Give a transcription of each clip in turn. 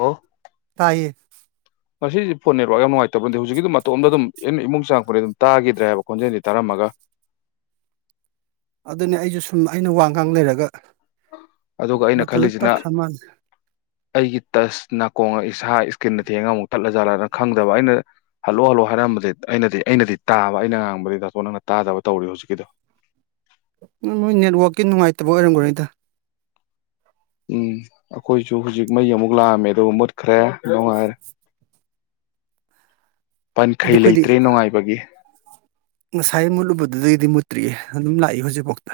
ꯍꯣ [unintelligible] ꯌꯦ ꯉꯁꯤꯁꯦ ꯐꯣꯟ ꯅꯦꯠꯋꯥꯛ ꯌꯥꯝ ꯅꯨꯡꯉꯥꯏꯇꯕꯟꯇꯦ ꯍꯧꯖꯤꯛꯀꯤꯗꯣ ꯃꯇꯣꯝꯗ ꯑꯗꯨꯝ ꯑ ꯏꯃꯨꯡ ꯆꯥꯉꯛꯄꯗꯩꯩ ꯑꯗꯨꯝ ꯇꯥꯈꯤꯗ꯭ꯔꯦ ꯍꯥꯏꯕ ꯈꯣꯟꯖꯦꯜꯗꯤ ꯇꯥꯔꯝꯃꯒ ꯑꯗꯨꯅꯦ ꯑꯩꯁꯨ ꯁꯨꯝ ꯑꯩꯅ ꯋꯥꯒꯥꯡ ꯂꯩꯔꯒ ꯑꯗꯨꯒ ꯑꯩꯅ ꯃꯊꯟꯇ ꯈꯜꯂꯤꯁꯤꯅ ꯇꯠꯈ꯭ꯔ ꯃꯥꯜꯂꯦ ꯑꯩꯒꯤ ꯇꯁ ꯅꯥꯀꯣꯡ ꯏꯁꯥ ꯏꯁꯀ꯭ꯔꯤꯟꯟꯅ ꯊꯦꯡꯉꯒ ꯑꯃꯨꯛ ꯊꯠꯂꯖꯠꯂꯅ ꯈꯪꯗꯕ ꯑꯩꯅ ꯍꯜꯂꯛ ꯍꯜꯂꯛꯑꯣ ꯍꯥꯏꯔꯝꯕꯗꯤ ꯑꯩꯅꯗꯤ ꯑꯩꯅꯗꯤ ꯇꯥꯕ ꯑꯩꯅ ꯉꯥꯡꯕꯗꯤ ꯇꯥꯇꯣ ꯅꯪꯅ ꯇꯥꯗꯕ ꯇꯧꯔꯤ ꯍꯧꯖꯤꯛꯀꯤꯗꯣ ꯅꯣꯏ ꯅꯦꯠꯋꯥꯛꯀꯤ ꯅꯨꯡꯉꯥꯏꯇꯕ ꯑꯣꯏꯔꯝꯈ꯭ꯔꯦꯗ ꯎꯝ ꯑꯩꯈꯣꯏꯁꯨ ꯍꯧꯖꯤꯛ ꯃꯩ ꯑꯃꯨꯛ ꯂꯥꯛꯑꯝꯃꯦ ꯑꯗꯨ ꯃꯨꯠꯈ꯭ꯔꯦ ꯅꯨꯪꯉꯥꯏꯔ‌ꯦ ꯍꯥꯏꯗꯤ ꯄꯉꯟꯈꯩ ꯑꯩꯈꯣꯏꯗꯤ ꯂꯩꯇ꯭ꯔꯦ ꯅꯨꯡꯉꯥꯏꯕꯒꯤ ꯉꯁꯥꯏ ꯃꯨꯠꯂꯨꯕꯗꯨꯗꯒꯤꯗꯤ ꯃꯨꯠꯇ꯭ꯔꯤꯑ ꯑꯗꯨꯝ ꯂꯥꯛꯏ ꯍꯧꯖꯤꯛꯐꯥꯎꯗ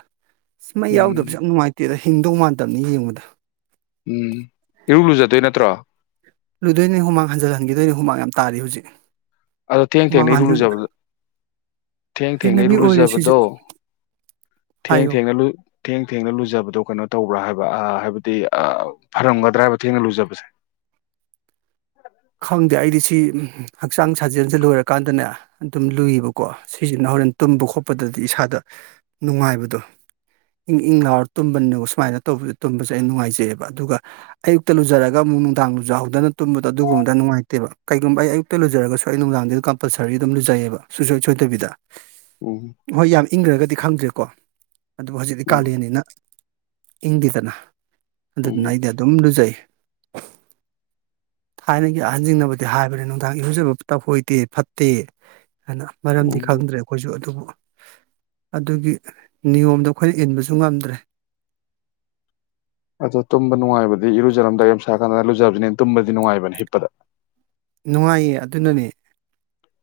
ꯁꯃꯥꯏ ꯌꯥꯎꯗꯕꯁꯨ ꯎꯝ ꯌꯥꯝ ꯅꯨꯡꯉꯥꯏꯇꯦꯔ ꯍꯤꯡꯗꯧ ꯃꯥꯟꯇꯕꯅꯤ ꯌꯦꯡꯕꯗꯥ ꯎꯝ ꯏꯔꯨ ꯂꯨꯖꯗꯣꯏ ꯅꯠꯇ꯭ꯔꯣ ꯂꯨꯗꯣꯏꯅꯦ ꯍꯨꯃꯥꯡ ꯍꯟꯖꯤꯜ ꯍꯟꯈꯤꯗꯣꯏꯅꯦ ꯍꯨꯃꯥꯡ ꯌꯥꯝ ꯇꯥꯔꯤ ꯍꯧꯖꯤꯛ ꯑꯗꯣ ꯊꯦꯡ ꯊꯦꯡꯅ ꯍꯨꯃꯥꯡ ꯏꯔꯨ ꯍꯟꯖꯤꯟ ꯂꯨꯖꯕꯗ ꯊꯦꯡ ꯊꯦꯡꯅ ꯍꯩꯅꯕꯤ ꯏꯔꯨ ꯑꯣꯏꯔꯦ ꯁꯤꯁꯨ ꯂꯨꯖꯕꯗꯣ ꯊꯦꯡ ꯍꯥꯏꯌꯣ ꯊꯦꯡꯅ ꯊꯦꯡ ꯊꯦꯡꯅ ꯂꯨꯖꯕꯗꯣ ꯀꯩꯅꯣ ꯇꯧꯕ꯭ꯔꯥ ꯍꯥꯏꯕ ꯍꯥꯏꯕꯗꯤ ꯐꯔꯝꯒꯗ꯭ꯔꯥ ꯍꯥꯏꯕ ꯊꯦꯡꯅ ꯂꯨꯖꯕꯁꯦ ꯈꯪꯗꯦ ꯑꯩꯗꯤ ꯁꯤ ꯍꯛꯆꯥꯡ ꯁꯥꯖꯦꯜꯁꯦ ꯂꯣꯏꯔꯀꯥꯟꯗꯅꯦ ꯑꯗꯨꯝ ꯂꯨꯏꯌꯦꯕꯀꯣ ꯁꯤꯁꯤꯅ ꯍꯣꯔꯦꯟ ꯇꯨꯝꯕ ꯈꯣꯠꯄꯗꯗꯤ ꯏꯁꯥꯗ ꯅꯨꯡꯉꯥꯏꯕꯗꯣ ꯏꯪ ꯏꯪ ꯂꯥꯎꯔ ꯇꯨꯝꯕꯅꯤꯅꯀ ꯁꯨꯃꯥꯏꯅ ꯇꯧꯕꯗ ꯇꯨꯝꯕꯁꯦ ꯑꯩ ꯅꯨꯡꯉꯥꯏꯖꯩꯑꯕ ꯑꯗꯨꯒ ꯑꯌꯨꯛꯇ ꯂꯨꯖꯔꯒ ꯑꯃꯨꯛ ꯅꯨꯡꯗꯥꯡ ꯂꯨꯖꯍꯧꯗꯅ ꯇꯨꯝꯕꯗꯣ ꯑꯗꯨꯒꯨꯝꯕꯗ ꯅꯨꯡꯉꯥꯏꯇꯦꯕ ꯀꯩꯒꯨꯝꯕ ꯑꯩ ꯑꯌꯨꯛꯇ ꯂꯨꯖꯔꯒꯁꯨ ꯑꯩ ꯅꯨꯡꯗꯥꯡꯗ ꯀꯝꯄꯜꯁꯔꯤ ꯑꯗꯨꯝ ꯂꯨꯖꯩꯌꯦꯕ ꯁꯨꯡꯁꯣꯏ ꯁꯣꯏꯗꯕꯤꯗ ꯎꯝ ꯍꯣꯏ ꯌꯥꯝ ꯏꯪꯈ꯭ꯔꯒꯗꯤ ꯈꯪꯗ꯭ꯔꯦꯀꯣ ꯑꯗꯨꯕꯨ ꯍꯧꯖꯤꯛꯇꯤ ꯎꯝ ꯀꯥꯂꯦꯟꯅꯤ ꯅ ꯏꯪꯗ‌ꯦꯗꯅ ꯑꯗꯨꯗꯨꯅ ꯎꯝ ꯑꯩꯗꯤ ꯑꯗꯨꯝ ꯂꯨꯖꯩ [unintelligible] ꯊꯥꯏꯅꯒꯤ ꯑꯍꯟꯁꯤꯡꯅꯕꯗꯤ ꯍꯥꯏꯕꯅꯤ ꯅꯨꯡꯗꯥꯡ ꯏꯍꯧꯖꯕ ꯇꯐ ꯍꯣꯏꯗꯦ ꯐꯠꯇꯦ ꯍꯥꯏꯅ ꯃꯔꯝꯗꯤ ꯎꯝ ꯈꯪꯗ꯭ꯔꯦ ꯑꯩꯈꯣꯏꯁꯨ ꯑꯗꯨꯕꯨ ꯑꯗꯨꯒꯤ ꯅꯤꯌꯣꯝꯗꯣ ꯑꯩꯈꯣꯏꯅ ꯏꯟꯕꯁꯨ ꯉꯝꯗ꯭ꯔꯦ ꯑꯗꯣ ꯇꯨꯝꯕ ꯅꯨꯡꯉꯥꯏꯕꯗꯤ ꯏꯔꯨꯖꯔꯝꯗꯥꯏ ꯌꯥꯝ ꯁꯥꯀꯥꯟꯗꯅ ꯂꯨꯖꯕꯕꯁꯤꯅꯤ ꯇꯨꯝꯕꯗꯤ ꯅꯨꯡꯉꯥꯏꯕꯅꯤ ꯍꯤꯞꯄꯗꯥ ꯅꯨꯡꯉꯥꯏꯌꯦ ꯑꯗꯨꯅꯅꯦ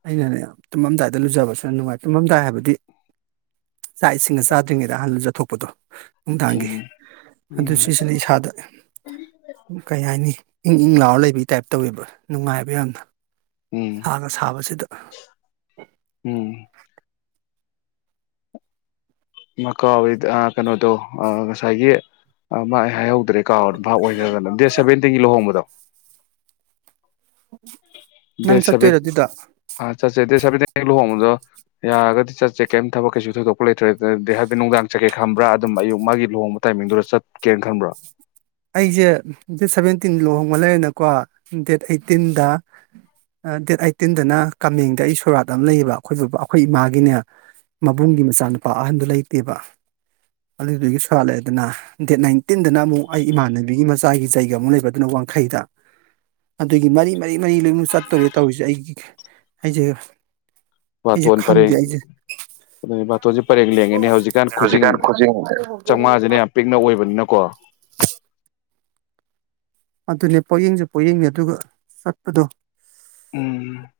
ꯑꯩꯅꯅꯦ ꯇꯨꯝꯃꯝꯗꯥꯏꯗ ꯂꯨꯖꯕꯕꯁꯤꯅ ꯅꯨꯡꯉꯥꯏ ꯇꯨꯝꯃꯝꯗꯥꯏ ꯍꯥꯏꯕꯗꯤ ꯆꯥꯛ ꯏꯁꯤꯡꯅ ꯆꯥꯗ꯭ꯔꯤꯉꯩꯗ ꯑꯍꯜꯗꯖꯠꯊꯣꯛꯄꯗꯣ ꯅꯨꯡꯗꯥꯡꯒꯤ ꯎꯝ ꯑꯗꯨ ꯎꯝ ꯁꯤꯁꯤꯅ ꯏꯁꯥꯗ ꯀꯩ ꯍꯥꯏꯅꯤ ꯏꯪ ꯏꯪ ꯂꯥꯎꯔ ꯂꯩꯕꯒꯤ ꯇꯥꯏꯞ ꯇꯧꯋꯦꯕ ꯅꯨꯡꯉꯥꯏꯕ ꯌꯥꯝꯅ ꯎꯝ ꯁꯥꯒ ꯁꯥꯕꯁꯤꯗ ꯎꯝ ꯏꯃ ꯀꯥꯎ ꯀꯩꯅꯣꯗꯣ ꯉꯁꯥꯏꯒꯤ ꯃꯥꯏ ꯍꯥꯏꯍꯧ ꯗ꯭ꯔ‌ꯦ ꯀꯥꯎꯗ ꯚꯥꯞ ꯑꯣꯏꯗꯗꯅꯥ ꯗꯦꯠ ꯁꯕꯦꯟꯇꯤꯡꯒꯤ ꯂꯨꯍꯣꯡꯕꯗꯣ ꯎꯝ ꯗꯦꯁ ꯁꯕ‌ꯦꯟꯠ ꯑꯥ ꯆꯠꯁ‌ꯦ ꯗꯦꯠ ꯁꯦꯕꯦꯟꯇꯤꯟ ꯂꯨꯍꯣꯪꯕꯥꯗ‌‌ꯣ ꯌꯥꯔꯒꯗꯤ ꯆꯠꯁꯦ ꯀꯩꯝ ꯊꯕꯛ ꯀꯩꯁꯨ ꯊꯣꯏꯗꯣꯛꯄ ꯂꯩꯇ꯭ꯔꯦ ꯑꯗꯨꯗꯤ ꯍꯥꯏꯕꯗꯤ ꯅꯨꯡꯗꯥꯡ ꯆꯠꯀꯦ ꯈꯟꯕ꯭ꯔꯥ ꯑꯗꯨꯝ ꯑꯌꯨꯛ ꯃꯥꯒꯤ ꯂꯨꯍꯣꯡꯕ ꯇꯥꯏꯃꯤꯡꯗꯨꯗ ꯆꯠꯀꯦꯅ ꯈꯟꯕ꯭ꯔꯥ ꯑꯩꯁꯦ ꯗꯦꯠ ꯁꯚꯦꯟꯇꯤꯟ ꯂꯨꯍꯣꯡꯕ ꯂꯩꯔꯦꯅꯀꯣ ꯗꯦꯠ ꯑꯩꯠꯇꯤꯟꯗ ꯗꯦꯠ ꯑꯩꯠꯇꯤꯟꯗꯅ ꯀꯃꯦꯡꯗ ꯑꯩ ꯁꯣꯔꯥꯠ ꯑꯃ ꯂꯩꯌꯦꯕ ꯑꯩꯈꯣꯏ ꯕꯕꯥ ꯑꯩꯈꯣꯏ ꯏꯃꯥꯒꯤꯅꯦ ꯃꯕꯨꯡꯒꯤ ꯃꯆꯥꯅꯨꯄꯥ ꯑꯍꯟꯗꯨ ꯂꯩꯇꯦꯕ ꯑꯗꯨꯗꯨꯒꯤ ꯁꯣꯔꯥꯠ ꯂꯩꯗꯅ ꯗꯦꯠ ꯅꯥꯏꯟꯇꯤꯟꯗꯅ ꯑꯃꯨꯛ ꯑꯩ ꯏꯃꯥꯟꯅꯕꯤꯒꯤ ꯃꯆꯥꯒꯤ ꯖꯒ ꯑꯃꯨꯛ ꯂꯩꯕꯗꯨꯅ ꯋꯥꯡꯈꯩꯗ ꯑꯗꯨꯒꯤ ꯃꯔꯤ ꯃꯔꯤ ꯃꯔꯤ ꯂꯣꯏꯅꯨ ꯆꯠꯇꯣꯔꯦ ꯇꯧꯔꯤꯁꯦ ꯑꯩꯒꯤ ꯑꯩꯁꯦ ꯑꯩꯁꯦ ꯕꯥꯇꯣꯟ ꯈꯪꯗꯦ ꯄꯔꯦꯡ ꯑꯩꯁꯦ ꯑꯗꯨ ꯕꯥꯇꯣꯟꯁꯦ ꯄꯔꯦꯡ ꯂꯦꯡꯉꯦꯅꯦ ꯍꯧꯖꯤꯛꯀꯥꯟ ꯈꯨꯖꯤꯡ ꯆꯥꯃꯉꯥꯁꯤꯅ ꯌꯥꯝ ꯄꯤꯛꯅ ꯑꯣꯏꯕꯅꯤꯅꯀꯣ ꯑꯗꯨꯅꯦ ꯄꯣꯛꯌꯦꯡꯁꯨ ꯄꯣꯛꯌꯦꯡꯅꯦ ꯑꯗꯨꯒ ꯆꯠꯄꯗꯣ ꯎꯝ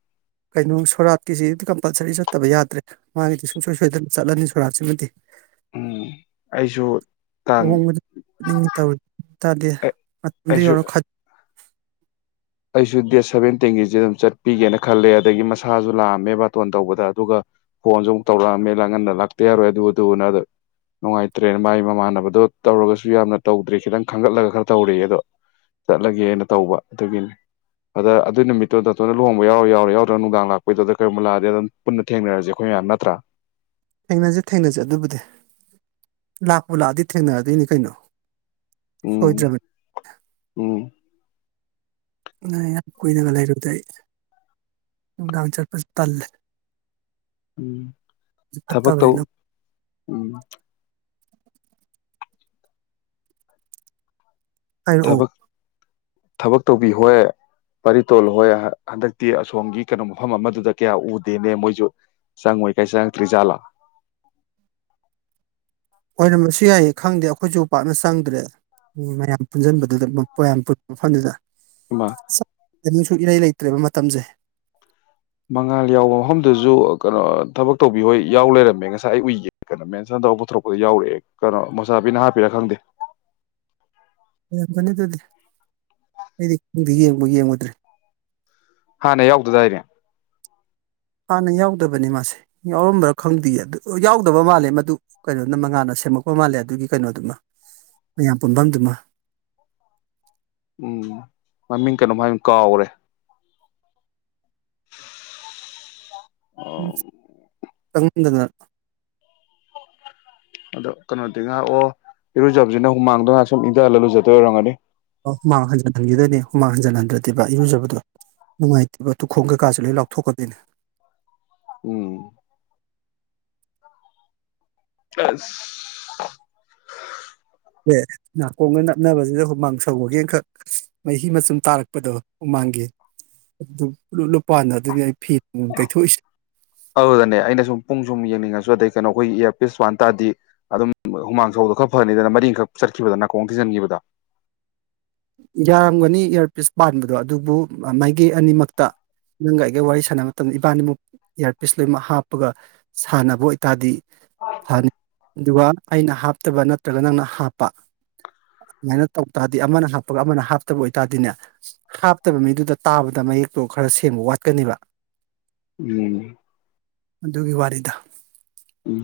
ꯀꯩꯅꯣ ꯁꯣꯔꯥꯠꯀꯤꯁꯤ ꯀꯝꯄꯜꯁꯔꯤ ꯆꯠꯇꯕ ꯌꯥꯗ꯭ꯔꯦ ꯃꯥꯒꯤꯗꯤ ꯁꯨꯡꯁꯣꯏ ꯁꯣꯏꯗꯅ ꯆꯠꯂꯅꯤ ꯁꯣꯔꯥꯠꯁꯤꯃꯗꯤ ꯎꯝ ꯑꯩꯁꯨ ꯇꯥꯡ ꯑꯍꯣꯡꯕꯗ ꯇꯧꯔꯤ ꯇꯥꯗꯦ ꯑꯗꯨꯏ ꯑꯩꯁꯨ ꯑꯣꯏꯔꯣ ꯈ ꯑꯩꯁꯨ ꯗꯦꯠ ꯁꯚꯦꯟꯇꯤꯟꯒꯤꯁꯤ ꯑꯗꯨꯝ ꯆꯠꯄꯤꯒꯦꯅ ꯈꯜꯂꯦ ꯑꯗꯒꯤ ꯃꯁꯥꯁꯨ ꯂꯥꯛꯑꯝꯃꯦ ꯕꯥꯇꯣꯟ ꯇꯧꯕꯗ ꯑꯗꯨꯒ ꯐꯣꯟꯁꯨ ꯑꯃꯨꯛ ꯇꯧꯔꯛꯑꯝꯃꯦꯅ ꯉꯟꯅ ꯂꯥꯛꯇ ꯌꯥꯔꯣꯏ ꯑꯗꯨꯗꯨꯕꯨꯅ ꯅꯨꯡꯉꯥꯏꯇ꯭ꯔꯦꯅ ꯃꯥꯒꯤ ꯃꯃꯥꯟꯅꯕꯗꯣ ꯇꯧꯔꯒꯁꯨ ꯌꯥꯝꯅ ꯇꯧꯗ꯭ꯔꯔꯤ ꯈꯤꯇꯪ ꯈꯟꯒꯠꯂꯒ ꯈꯔ ꯇꯧꯔꯛꯑꯦ ꯑꯗꯣ ꯆꯠꯂꯒꯦꯅ ꯇꯧꯕ ꯑꯗꯨꯒꯤꯅꯤ ꯑꯗ ꯑꯗꯨꯏ ꯅꯨꯃꯤꯠꯇꯣ ꯅꯇꯣꯏꯅ ꯂꯨꯍꯣꯡꯕ ꯌꯥꯎꯔ ꯌꯥꯎꯔꯣ ꯌꯥꯎꯗꯔꯣ ꯅꯨꯡꯗꯥꯡ ꯂꯥꯛꯄꯩꯗꯨꯗ ꯀꯔꯤꯒꯨꯝꯕ ꯂꯥꯛꯑꯗꯤ ꯑꯗꯨꯝ ꯄꯨꯟꯅ ꯊꯦꯡꯅꯔꯁꯦ ꯑꯩꯈꯣꯏ ꯃꯌꯥꯝ ꯅꯠꯇ꯭ꯔꯥ ꯊꯦꯡꯅꯁꯦ ꯊꯦꯡꯅꯁꯦ ꯑꯗꯨꯕꯨꯗꯤ ꯂꯥꯛꯄꯨ ꯂꯥꯛꯑꯗꯤ ꯊꯦꯡꯅꯔꯗꯣꯏꯅꯤ ꯀꯩꯅꯣ ꯎꯝ ꯁꯣꯏꯗ꯭ꯔꯕꯗꯤ ꯎꯝ ꯅ ꯌꯥꯝ ꯀꯨꯏꯅꯒ ꯂꯩꯔꯨꯗꯦ ꯑꯩ ꯅꯨꯡꯗꯥꯡ ꯆꯠꯄꯁꯨ ꯇꯜꯂꯦ ꯎꯝ ꯊꯕ ꯐꯠꯇꯕꯅꯤꯅ ꯇꯧ ꯎꯝ ꯍꯥꯏꯔꯛꯑꯣ ꯊꯕꯛ ꯊꯕꯛ ꯇꯧꯕꯤ ꯍꯣꯏ ꯄꯔꯤ ꯇꯣꯜ ꯍꯣꯏ ꯍꯟꯗꯛꯇꯤ ꯑꯁꯣꯝꯒꯤ ꯀꯩꯅꯣ ꯃꯐꯝ ꯑꯃꯗꯨꯗ ꯀꯌꯥ ꯎꯗꯦꯅꯦ ꯃꯣꯏꯁꯨ ꯆꯪꯉꯣꯏ ꯀꯥꯏ ꯆꯪꯉꯛꯇ꯭ꯔꯤ ꯖꯥꯠꯂꯥ ꯍ ꯅ ꯃꯁꯨ ꯌꯥꯏꯌꯦ ꯈꯪꯗꯦ ꯑꯩꯈꯣꯏꯁꯨ ꯄꯥꯛꯅ ꯆꯪꯗ꯭ꯔꯦ ꯃꯌꯥꯝ ꯄꯨꯟꯁꯤꯟꯕꯗꯨꯗꯌꯥꯝ ꯄꯨ ꯃꯐꯝꯗꯨꯗ ꯃꯥ ꯀꯩꯅꯨꯁꯨ ꯏꯔꯩ ꯂꯩꯇ꯭ꯔꯦꯕ ꯃꯇꯝꯁꯦ ꯃꯉꯥꯜ ꯌꯥꯎꯕ ꯃꯐꯝꯗꯨꯁꯨ ꯀꯩꯅꯣ ꯊꯕꯛ ꯇꯧꯕꯤꯍꯣꯏ ꯌꯥꯎ ꯂꯩꯔꯝꯃꯦ ꯉꯁꯥꯏ ꯑꯩ ꯎꯏꯒꯦ ꯀꯩꯅꯣ ꯃꯦꯟꯁꯟ ꯇꯧ ꯄꯨꯊꯣꯔꯛꯄꯗ ꯌꯥꯎꯔꯛꯑꯦ ꯀꯩꯅꯣ ꯃꯣꯁꯥꯕꯤꯅ ꯍꯥꯞꯄꯤꯔꯥ ꯈꯪꯗꯦ ꯌꯥꯝ ꯐꯅꯤ ꯑꯗꯨꯗꯤ ꯑꯩꯗꯤꯗꯤ ꯌꯦꯡꯕ ꯌꯦꯡꯉꯨꯗ꯭ꯔꯦ ꯍꯥꯟꯅ ꯌꯥꯎꯗꯗꯥꯏꯔꯦ ꯍꯥꯟꯅ ꯌꯥꯎꯗꯕꯅꯤ ꯃꯥꯁꯦ ꯌꯥꯎꯔꯝꯕ꯭ꯔꯥ ꯈꯪꯗꯦꯌꯦ ꯑꯗꯨ ꯌꯥꯎꯗꯕ ꯃꯥꯜꯂꯦ ꯃꯗꯨ ꯀꯩꯅꯣꯅ ꯃꯉꯥꯟꯜꯅ ꯁꯦꯝꯃꯛꯄ ꯃꯥꯜꯂꯦ ꯑꯗꯨꯒꯤ ꯀꯩꯅꯣꯗꯨꯃ ꯃꯌꯥꯝ ꯄꯨꯟꯐꯝꯗꯨꯃ ꯎꯝ ꯃꯃꯤꯡ ꯀꯩꯅꯣꯝꯃ ꯀꯥꯎꯔꯦ ꯎꯝꯪ ꯍꯅ ꯑꯗꯣ ꯀꯩꯅꯣꯗꯤ ꯉꯥꯏꯍꯥꯛ ꯑꯣ ꯏꯔꯨꯖꯕꯁꯤꯅ ꯍꯨꯃꯥꯡꯗꯣ ꯉꯥꯏꯍꯥꯛ ꯁꯨꯝ ꯏꯟꯊꯜꯂ ꯂꯨꯖꯗꯕ ꯑꯣꯏꯔꯝꯒꯅꯤ ꯑꯣ ꯍꯨꯃꯥꯡ ꯍꯟꯖꯤꯟ ꯍꯟꯈꯤꯗꯣꯏꯅꯦ ꯍꯨꯃꯥꯡ ꯍꯟꯖꯤꯟ ꯍꯟꯗ꯭ꯔꯗꯤꯦꯕ ꯏꯔꯨꯖꯕꯗꯣ ꯅꯨꯡꯉꯥꯏꯇꯦꯕ ꯇꯨꯈꯣꯡ ꯀꯩꯀꯥꯁꯨ ꯂꯣꯏ ꯂꯥꯎꯊꯣꯛꯀꯗꯣꯏꯅꯦ ꯎꯝ ꯑ ꯑꯦ ꯅꯥꯀꯣꯡꯒ ꯅꯛꯅꯕꯁꯤꯗ ꯍꯨꯃꯥꯡ ꯁꯧꯕꯒꯤ ꯑꯃꯈꯛ ꯃꯍꯤ ꯃꯆꯨꯝ ꯇꯥꯔꯛꯄꯗꯣ ꯍꯨꯃꯥꯡꯒꯤ ꯑꯗꯨ ꯂꯨꯄꯥꯟꯅ ꯑꯗꯨꯅꯤ ꯐꯤ ꯇꯩꯊꯣꯛꯏꯁꯦ ꯑꯗꯨꯗꯅꯦ ꯑꯩꯅ ꯁꯨꯝ ꯄꯨꯡ ꯁꯨꯝ ꯌꯦꯡꯅꯤꯡꯉꯁꯨ ꯑꯗꯩ ꯀꯩꯅꯣ ꯑꯩꯈꯣꯏꯒꯤ ꯑꯦꯞ ꯄꯤꯁ ꯋꯥꯟ ꯇꯗꯤ ꯑꯗꯨꯝ ꯍꯨꯃꯥꯡ ꯁꯧꯗꯣ ꯈꯔ ꯐꯔꯅꯤꯗꯅ ꯃꯔꯤꯡꯈꯛ ꯆꯠꯈꯤꯕꯗ ꯅꯥꯀꯣꯡ ꯊꯤꯖꯤꯟꯈꯤꯕꯗꯣ ꯌꯥꯔꯝꯒꯅꯤ ꯏꯌꯥꯔꯄꯤꯁ ꯄꯥꯟꯕꯗꯣ ꯑꯗꯨꯕꯨ ꯃꯥꯏꯀꯩ ꯑꯅꯤꯃꯛꯇ ꯅꯪꯒ ꯑꯩꯒ ꯋꯥꯔꯤ ꯁꯥꯟꯅꯕ ꯃꯇꯝꯗ ꯏꯕꯥꯅꯤꯃꯨꯛ ꯏꯌꯥꯔꯄꯤꯤꯁ ꯂꯣꯏꯅꯃꯛ ꯍꯥꯞꯄꯒ ꯁꯥꯟꯅꯕ ꯑꯣꯏꯇꯥꯔꯗꯤ ꯐꯅꯤ ꯑꯗꯨꯒ ꯑꯩꯅ ꯍꯥꯞꯇꯕ ꯅꯠꯇ ꯀꯩꯅꯣ ꯅꯪꯅ ꯍꯥꯞꯄ ꯑꯗꯨꯃꯥꯏꯅ ꯇꯧ ꯇꯥꯔꯗꯤ ꯑꯃꯅ ꯍꯥꯞꯄ ꯊꯕꯛ ꯑꯃꯅ ꯍꯥꯞꯇꯕ ꯑꯣꯏꯇꯥꯔꯗꯤꯅꯦ ꯍꯥꯞꯇꯕ ꯃꯤꯗꯨꯗ ꯇꯥꯕꯗ ꯃꯌꯦꯛꯇꯣ ꯈꯔ ꯁꯦꯝꯦꯡꯕ ꯋꯥꯠꯀꯅꯦꯕ ꯎꯝ ꯑꯗꯨꯒꯤ ꯋꯥꯔꯤꯗ ꯎꯝ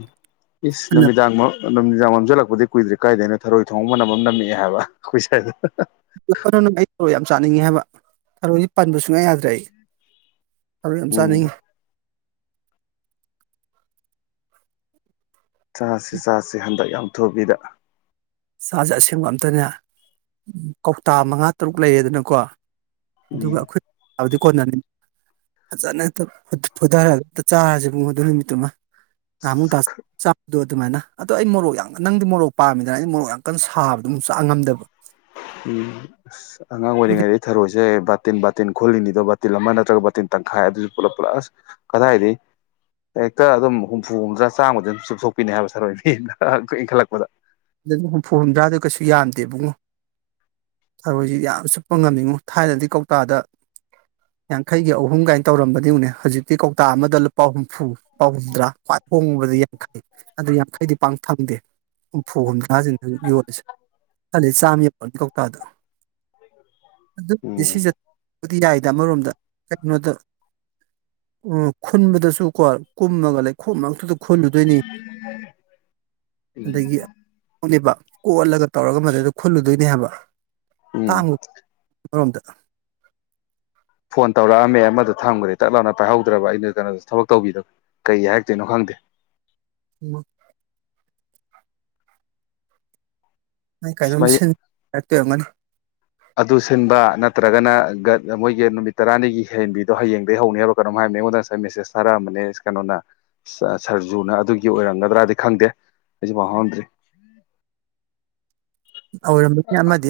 ꯏꯁ ꯑꯗꯨꯅ ꯅꯨꯃꯤꯗꯥꯡꯃꯛ ꯅꯨꯃꯤꯗꯥꯡ ꯅꯝꯁꯤꯜꯂꯛꯄꯗꯤ ꯀꯨꯏꯗ꯭ꯔꯤ ꯀꯥꯏꯗꯣꯏꯅꯣ ꯊꯔꯣꯏ ꯊꯣꯡꯉꯕ ꯃꯅꯝ ꯅꯝꯃꯛꯑꯦ ꯍꯥꯏꯕ ꯑꯩꯈꯏꯁꯏꯗ ꯩꯅ ꯑꯩ ꯊꯔꯣ ꯌꯥꯝ ꯆꯥꯅꯤꯡꯉꯤ ꯍꯥꯏꯕ ꯊꯔꯣꯗꯤ ꯄꯟꯕ ꯁꯨꯡꯉꯥꯏ ꯌꯥꯗ꯭ꯔꯦ ꯑꯩ ꯑ ꯑꯝꯁꯥꯅꯤ ꯎꯝ [unintelligible] ꯆꯥꯁꯤ ꯆꯥꯁꯤ ꯍꯟꯗꯛ ꯌꯥꯝꯊꯨꯕꯤꯗ ꯆꯥꯁꯦ ꯑꯁꯦꯡꯕ ꯑꯝꯇꯅꯦ ꯀꯧꯇꯥ ꯃꯉꯥ ꯇꯔꯨꯛ ꯂꯩꯌꯦꯦꯗꯅꯀꯣ ꯑꯗꯨꯒ ꯎꯝ ꯑꯩꯈꯣꯏꯗꯤ ꯀꯣꯟꯅꯅꯤ ꯐꯖꯅ ꯍꯦꯛꯇ ꯐꯣꯊꯔꯒ ꯆꯥꯔꯁꯤꯕꯨꯡ ꯑꯗꯨ ꯅꯨꯃꯤꯠꯇꯨꯃ ꯉꯃꯨ ꯇ ꯆꯗ ꯑꯗꯨꯃꯥꯏꯅ ꯑꯗꯣ ꯑꯩ ꯃꯣꯔꯣꯛ ꯌꯥꯝ ꯅꯪꯗꯤ ꯃꯣꯔꯣꯛ ꯄꯥꯃꯤꯅ ꯑꯩꯩꯅ ꯃꯣꯔꯣꯛ ꯌꯥꯝ ꯀꯀ ꯁꯥꯕꯗꯣ ꯑꯗꯨꯝꯛꯥꯛ ꯉꯝꯗꯕ ꯎꯝ ꯑꯁ ꯑꯉꯥꯡ ꯑꯣꯏꯔꯤꯉꯩꯗ ꯊꯔꯣꯏꯁꯦ ꯕꯥꯇꯤꯟ ꯕꯥꯇꯤꯟꯜꯣꯜꯂꯤꯅꯤꯗꯣ ꯕꯥꯇꯤꯟ ꯑꯃ ꯅꯠꯇ꯭ꯔꯒ ꯕꯥꯇꯤꯟ ꯇꯪꯈꯥꯏ ꯑꯗꯨꯁꯨ ꯄꯨꯂꯞ ꯄꯨꯂꯁ ꯀꯗꯥꯏꯗꯒꯤ ꯍꯦꯛꯇ ꯑꯗꯨꯝ ꯍꯨꯝꯐꯨ ꯍꯨꯝꯗ꯭ꯔꯥ ꯆꯥꯝꯃꯗ ꯑꯗꯨꯝ ꯆꯨꯞꯊꯣꯛꯄꯤꯅꯤ ꯍꯥꯏꯕ ꯁꯥꯔꯣꯏ ꯃꯤꯅ ꯏꯟꯈꯠꯂꯛꯄꯗ ꯍꯨꯝꯐꯨ ꯍꯨꯝꯗ꯭ꯔꯥꯗꯣ ꯀꯩꯁꯨ ꯌꯥꯝꯗꯦꯕꯨꯡꯉꯣ ꯊꯔꯣꯏꯁꯤ ꯌꯥꯝ ꯆꯨꯞꯄ ꯉꯝꯃꯤꯉꯣ ꯊꯥꯏꯅꯗꯤ ꯀꯧꯇꯥꯗ ꯌꯥꯡꯈꯩꯒꯤ ꯑꯍꯨꯝ ꯀꯥꯏꯅ ꯇꯧꯔꯝꯕꯅꯤꯅꯦ ꯍꯧꯖꯤꯛꯇꯤ ꯀꯧꯇꯥ ꯑꯃꯗ ꯂꯨꯄꯥ ꯍꯨꯝꯐꯨ ꯂꯨꯄꯥ ꯍꯨꯝꯗ꯭ꯔꯥ ꯈ꯭ꯋꯥꯏ ꯍꯣꯡꯉꯨꯕꯗꯤ ꯌꯥꯡꯈꯩ ꯑꯗꯨ ꯌꯥꯡꯈꯩꯗꯤ ꯄꯥꯡ ꯊꯪꯗꯦ ꯐꯨ ꯍꯨꯝꯗꯉꯥꯁꯤꯅ ꯍꯧꯖꯤꯛ ꯌꯣꯜꯂꯤꯁꯦ ꯈꯂ ꯆꯥꯝꯃ ꯌꯧꯅꯤ ꯀꯧꯇꯥꯗꯣ ꯎꯝ ꯁꯤ ꯌꯥꯏ ꯑꯃꯔꯣꯝꯗ ꯀꯩꯅꯣꯗ ꯎ ꯈꯨꯟꯕꯗꯁꯨ ꯀꯣ ꯀꯨꯝꯃꯒ ꯂꯩꯈꯣꯝ ꯃꯔꯛꯇꯨꯗ ꯈꯣꯂꯨꯗꯣꯏꯅꯤ ꯎꯝ ꯑꯗꯒꯤ ꯠꯂꯤꯕ ꯀꯣꯠꯂꯒ ꯇꯧꯔꯒ ꯃꯗꯨꯗ ꯈꯨꯜꯂꯨꯗꯣꯏꯅꯦ ꯍꯥꯏꯕ ꯎꯝ ꯀꯥꯡꯪꯉꯨ ꯑꯃꯔꯣꯝꯗ ꯐꯣꯟ ꯇꯧꯔꯛꯑꯝꯃꯦ ꯑꯃꯗ ꯊꯝꯈ꯭ꯔꯦ ꯇꯠ ꯂꯥꯎꯞꯅ ꯄꯥꯏꯍꯧꯗ꯭ꯔꯕ ꯑꯩꯅ ꯀꯩꯅꯣꯗ ꯊꯕꯛ ꯇꯧꯕꯤꯗꯕ ꯀꯩ ꯍꯥꯏꯔꯛꯇꯣꯏꯅꯣ ꯈꯪꯗꯦ ꯎ ꯅ ꯀꯩꯅꯣꯝ ꯃꯩ ꯁꯤꯟ ꯍꯥꯏꯔꯛꯇꯣꯏꯔꯝꯒꯅꯤ ꯑꯗꯨ ꯁꯤꯟꯕ ꯅꯠꯇ꯭ꯔꯒꯅꯒ ꯃꯣꯏꯒꯤ ꯅꯨꯃꯤꯠ ꯇꯔꯥꯅꯤꯒꯤ ꯍꯍꯦꯟꯕꯤꯗꯣ ꯍꯌꯦꯡꯗꯒꯤ ꯍꯧꯅꯦꯕ ꯀꯩꯅꯣꯝ ꯍꯥꯏꯕꯅꯤ ꯑꯩꯉꯣꯟꯗ ꯉꯁꯥꯏ ꯃꯦꯁꯦꯁ ꯊꯥꯔꯛꯑꯝꯕꯅꯦ ꯀꯩꯅꯣꯅ ꯁꯔꯖꯨꯅ ꯑꯗꯨꯒꯤ ꯑꯣꯏꯔꯝꯒꯗ꯭ꯔꯥꯗꯤ ꯈꯪꯗꯦ ꯑꯩꯁꯨ ꯄꯥꯎꯍꯥꯎꯔꯝꯗ꯭ꯔꯤ ꯑꯣꯏꯔꯝꯕꯁ ꯑꯃꯗꯤ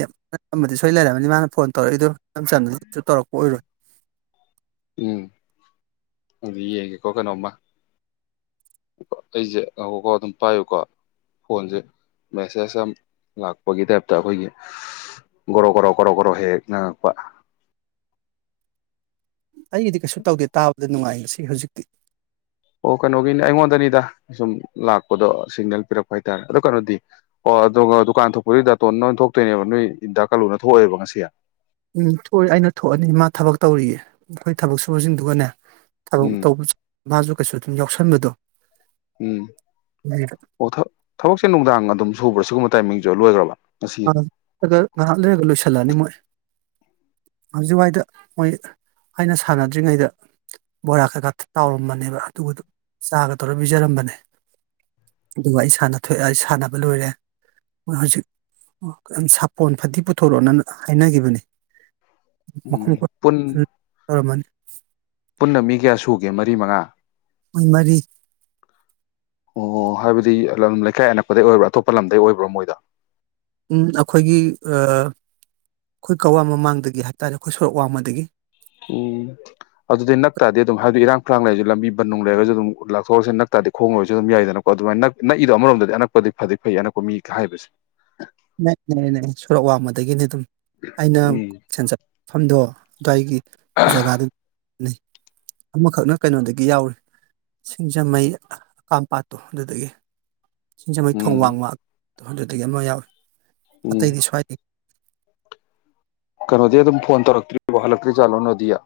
ꯑꯃꯗꯤ ꯁꯣꯏ ꯂꯩꯔꯝꯃꯅꯤ ꯃꯥꯅ ꯐꯣꯟ ꯇꯧꯔꯛꯏꯗꯨ ꯏꯆꯝ ꯆꯝꯅꯁꯨ ꯇꯧꯔꯛꯄ ꯑꯣꯏꯔꯣꯏ ꯎꯝ ꯑꯗꯨꯗꯤ ꯌꯦꯡꯒꯦꯀꯣ ꯀꯩꯅꯣꯝꯃ ꯑꯩꯁꯦ ꯉꯀꯥꯎ ꯑꯗꯨꯝ ꯄꯥꯏꯌꯨꯀꯣ ꯐꯣꯟꯁꯦ ꯃꯦꯁꯦꯖ ꯑꯃ ꯂꯥꯛꯄꯒꯤ ꯇꯥꯏꯞꯇ ꯑꯩꯈꯣꯏꯒꯤ ꯒꯣꯔꯣ ꯒꯣꯔꯣ ꯣꯔꯣ ꯣꯔꯣ ꯍꯦꯛ ꯅꯪꯉꯛꯄ ꯑꯩꯒꯤꯗꯤ ꯀꯩꯁꯨ ꯇꯧꯗꯦ ꯇꯥꯕ ꯑꯗꯨ ꯅꯨꯡꯉꯥꯏꯁꯤ ꯍꯧꯖꯤꯛꯇꯤ ꯑꯣ ꯀꯩꯅꯣꯒꯤꯅꯦ ꯑꯩꯉꯣꯟꯗꯅꯤꯗ ꯁꯨꯝ ꯂꯥꯛꯄꯗꯣ ꯁꯤꯒꯅꯦꯜ ꯄꯤꯔꯛꯄ ꯍꯥꯏꯇꯥꯔꯦ ꯑꯗꯣ ꯀꯩꯅꯣꯗꯤ ꯑꯣ ꯑ ꯗꯨꯀꯥꯟ ꯊꯣꯛꯄꯗꯨ ꯗꯥꯇꯣꯟꯣꯏ ꯊꯣꯛꯇꯣꯏꯅꯦꯕ ꯅꯣꯏ ꯏꯟꯗ ꯀꯂꯨꯅ ꯊꯣꯛꯑꯦꯕ ꯉꯁꯤꯦ ꯎꯝ ꯊꯣꯛꯑ ꯑꯩꯅ ꯊꯣꯛꯑꯅꯤ ꯃꯥ ꯊꯕꯛ ꯇꯧꯔꯤꯌꯦ ꯑꯩꯈꯣꯏ ꯊꯕꯛ ꯁꯨꯕꯁꯤꯡꯗꯨꯒꯅꯦ ꯊꯕꯛ ꯎꯝ ꯇꯧꯕ ꯃꯥꯁꯨ ꯀꯩꯁꯨ ꯑꯗꯨꯝ ꯌꯥꯎꯁꯟꯕꯗꯣ ꯎꯝ ꯎꯝ, ꯉꯥꯏꯍꯥꯛ ꯑꯣ ꯊꯕꯛꯁꯦ ꯅꯨꯡꯗꯥꯡ ꯑꯗꯨꯝ ꯁꯨꯕ꯭ꯔꯥ ꯁꯤꯒꯨꯝꯕ ꯇꯥꯏꯃꯤꯡ ꯂꯨ ꯂ ꯉꯥꯏꯍꯥꯛ ꯂꯩꯔꯒ ꯂꯣꯏꯁꯤꯜꯂꯛꯑꯅꯤ ꯃꯣꯏ ꯍꯧꯖꯤꯛꯋꯥꯏꯗ ꯃꯣꯏ ꯑꯩꯅ ꯁꯥꯟꯅꯗ꯭ꯔꯤꯉꯩꯗ ꯕꯣꯔꯥ ꯀꯩꯀꯥ ꯇꯥꯎꯔꯝꯕꯅꯦꯕ ꯑꯗꯨꯒꯗꯨ ꯆꯥꯒ ꯇꯧꯔ ꯄꯤꯖꯔꯝꯕꯅꯦ ꯑꯗꯨꯒ ꯑꯩ ꯁꯥꯟꯅ ꯊꯣꯛꯑꯦ ꯑꯩ ꯁꯥꯟꯅꯕ ꯂꯣꯏꯔꯦ ꯃꯣꯏ ꯍꯧꯖꯤꯛ ꯑꯣ ꯌꯥꯝ ꯁꯥꯄꯣꯟ ꯐꯗꯤ ꯄꯨꯊꯣꯔꯛꯑꯣꯅ ꯍꯥꯏꯅꯈꯤꯕꯅꯦ ꯎꯝ ꯃꯈꯐꯝ ꯄꯨꯟ ꯇꯧꯔꯝꯃꯅꯤ [unintelligible] ꯄꯨꯟꯅ ꯃꯤ ꯀꯌꯥ ꯁꯨꯒꯦ ꯃꯔꯤ ꯃꯉꯥ ꯃꯣꯏ ꯃꯔꯤ ꯑꯣ ꯍꯥꯏꯕꯗꯤ ꯂꯝ ꯂꯩꯀꯥꯏ ꯑꯅꯛꯄꯗꯩ ꯑꯣꯏꯕ꯭ꯔꯥ ꯑꯇꯣꯞꯄ ꯂꯝꯗꯩ ꯑꯣꯏꯕ꯭ꯔꯥ ꯃꯣꯏꯗ ꯎꯝ ꯑꯩꯈꯣꯏꯒꯤ ꯑꯩꯈꯣꯏ ꯀꯋꯥ ꯃꯃꯥꯡꯗꯒꯤ ꯍꯥꯏꯇꯥꯔꯦ ꯑꯩꯈꯣꯏ ꯁꯣꯔꯣꯛ ꯋꯥꯡꯃꯗꯒꯤ ꯎꯝ ꯑꯗꯨꯗꯤ ꯅꯛ ꯇꯗꯤ ꯑꯗꯨꯝ ꯍꯥꯏꯕꯗꯤ ꯏꯔꯥꯡ ꯐꯔꯥꯡ ꯂꯩꯔꯁꯨ ꯂꯝꯕꯤ ꯕꯟꯅꯨꯡ ꯂꯩꯔꯁꯨ ꯑꯗꯨꯝ ꯂꯥꯛꯊꯣꯛꯑꯁꯤ ꯅꯛ ꯇꯗꯤ ꯈꯣꯡꯉꯔꯁꯨ ꯑꯗꯨꯝ ꯌꯥꯏꯗꯅꯀꯣ ꯑꯗꯨꯃꯥꯏꯅ ꯅ ꯅꯛꯏꯗꯣ ꯑꯃꯔꯣꯝꯗꯗꯤ ꯑꯅꯛꯄꯗꯤ ꯐꯗꯤ ꯐꯩ ꯑꯅꯛꯄ ꯃꯤꯒ ꯍꯥꯏꯕꯁꯦ ꯅꯅꯦ ꯁꯨꯔꯛ ꯋꯥꯡꯃꯗꯒꯤꯅꯤ ꯑꯗꯨꯝ ꯑꯩꯅ ꯎꯝ ꯁ ꯆ ꯃꯐꯝꯗꯣ ꯑꯗꯨꯗꯥꯋꯥꯏꯒꯤ ꯖꯒꯥꯗꯨ ꯑꯃꯈꯛꯅ ꯀꯩꯅꯣꯗꯒꯤ ꯌꯥꯎꯔꯤ ꯁꯤꯡꯖꯃꯩ ꯑꯀꯥꯝꯄꯥꯥꯠꯇꯣ ꯑꯗꯨꯗꯒꯤ ꯁꯤꯡꯖꯃꯩ ꯊꯣꯡ ꯎꯝ ꯋꯥꯡꯃ ꯇꯨꯍꯟꯗꯨꯗꯒꯤ ꯑꯃ ꯌꯥꯎꯋꯦ ꯑꯇꯩ ꯎꯝ ꯑꯩꯗꯤ ꯁꯋꯥꯏ ꯀꯩꯅꯣꯗꯤ ꯑꯗꯨꯝ ꯐꯣꯟ ꯇꯧꯔꯛꯇ꯭ꯔꯤ ꯋꯥ ꯍꯜꯂꯛꯇ꯭ꯔꯤ ꯖꯥꯠꯂꯣ ꯅꯣꯗꯤꯌꯥ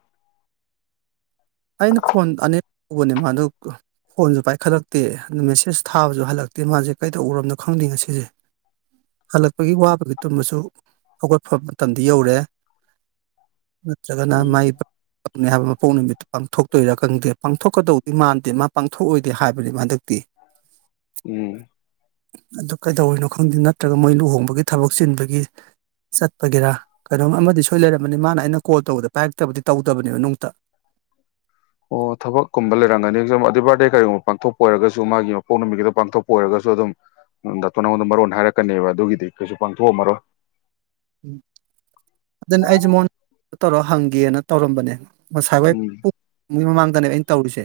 ꯑꯩꯅ ꯐꯣꯟ ꯑꯅꯦꯛ ꯎꯧꯕꯅꯦ ꯃꯥꯗꯨ ꯐꯣꯟꯁꯨ ꯄꯥꯏꯈꯠꯂꯛꯇꯦ ꯃꯦꯁꯦꯁ ꯊꯥꯕꯁꯨ ꯍꯜꯂꯛꯇꯦ ꯃꯥꯁꯦ ꯀꯩꯗꯧ ꯎꯔꯣꯅꯣ ꯈꯪꯅꯤꯡꯉ ꯁꯤꯁꯦ ꯍꯜꯂꯛꯄꯒꯤ ꯋꯥꯕꯒꯤ ꯇꯨꯝꯕꯁꯨ ꯍꯧꯒꯠꯄ ꯃꯇꯝꯗꯤ ꯌꯧꯔꯦ ꯅꯠꯇ꯭ꯔꯒꯅ ꯃꯥꯏ ꯎꯝ ꯄꯥꯛꯥꯛ ꯍꯥꯏꯕ ꯐꯣꯟꯕꯤ ꯄꯥꯡꯊꯣꯛꯇꯣꯏꯔꯥ ꯈꯪꯗꯦ ꯄꯥꯡꯊꯣꯛꯀꯗꯧꯗꯤ ꯃꯥꯟꯗꯦ ꯃꯥ ꯄꯥꯡꯊꯣꯛꯑꯣꯏꯗꯦ ꯍꯥꯏꯕꯅꯤ ꯃꯥꯗ ꯑꯗꯨ ꯎꯝ ꯀꯩꯗꯧꯔꯤꯅꯣ ꯈꯪꯗꯦ ꯅꯠꯇ꯭ꯔꯒ ꯃꯣꯏ ꯂꯨꯍꯣꯡꯕꯒꯤ ꯊꯕꯛ ꯆꯤꯟꯕꯒꯤ ꯆꯠꯄꯒꯤꯦꯔꯥ ꯀꯩꯅꯣꯝ ꯑꯃꯗꯤ ꯁꯣꯏ ꯂꯩꯔꯝꯃꯅꯤ ꯃꯥꯅ ꯑꯩꯅ ꯀꯣꯜ ꯇꯧꯕꯗ ꯄꯥꯏꯔꯛꯇꯕꯗꯤ ꯇꯧꯗꯕꯅꯦꯕ ꯅꯨꯡꯇ ꯑꯣ ꯊꯕꯛꯀꯨꯝꯕ ꯂꯩꯔꯝꯒꯅꯤ ꯁꯨꯝ ꯑꯗꯨ ꯕꯥꯔꯗꯦ ꯀꯔꯤꯒꯨꯝꯕ ꯄꯥꯡꯊꯣꯛꯄ ꯑꯣꯏꯔꯒꯁꯨ ꯃꯥꯒꯤ ꯃꯄꯣꯛ ꯅꯨꯃꯤꯠꯀꯤꯗ ꯄꯥꯡꯊꯣꯛꯄ ꯑꯣꯏꯔꯒꯁꯨ ꯑꯗꯨꯝ ꯗꯥꯛꯇꯔ ꯅꯉꯣꯟꯗ ꯃꯔꯣꯟ ꯍꯥꯏꯔꯛꯀꯅꯦꯕ ꯑꯗꯨꯒꯤꯗꯤ ꯀꯩꯁꯨ ꯄꯥꯡꯊꯣꯛꯑꯝꯃꯔꯣꯏ ꯑꯗꯨꯅ ꯑꯩꯖꯃꯣꯟꯣꯟ ꯇꯧꯔꯣ ꯍꯪꯒꯦꯅ ꯇꯧꯔꯝꯕꯅꯦ ꯎꯝ ꯁꯥꯏꯩꯥꯡ ꯅꯦ ꯏ ꯇꯧ ꯎꯁꯦ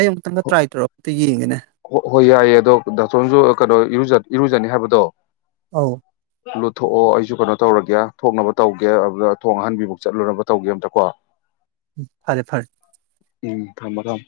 ꯏꯩ ꯇ꯭ꯔꯥꯏꯔꯣ ꯌꯦꯡꯒꯦꯅꯦ ꯍ ꯍꯣꯏ ꯌꯥꯏꯑꯌꯦ ꯑꯗꯣ ꯗꯥꯁꯣꯟꯁꯨ ꯀꯩꯅꯣ ꯏꯔ ꯏꯔꯨꯖꯅꯤ ꯍꯥꯏꯕꯗꯣ ꯑꯧ ꯂꯨꯊꯣꯛꯑꯣ ꯑꯩꯁꯨ ꯀꯩꯅꯣ ꯇꯧꯔꯒꯦ ꯊꯣꯡꯅꯕ ꯇꯧꯒꯦ ꯑꯗꯨꯗ ꯊꯣꯡ ꯑꯍꯟꯕꯤꯕꯨꯨꯛ ꯆꯠꯂꯨꯅꯕ ꯇꯧꯒꯦ ꯑꯝꯇ ꯀꯣ ꯎ ꯐꯔꯦ ꯐꯔꯦ ꯎꯝ ꯊꯝꯕ ꯊꯝ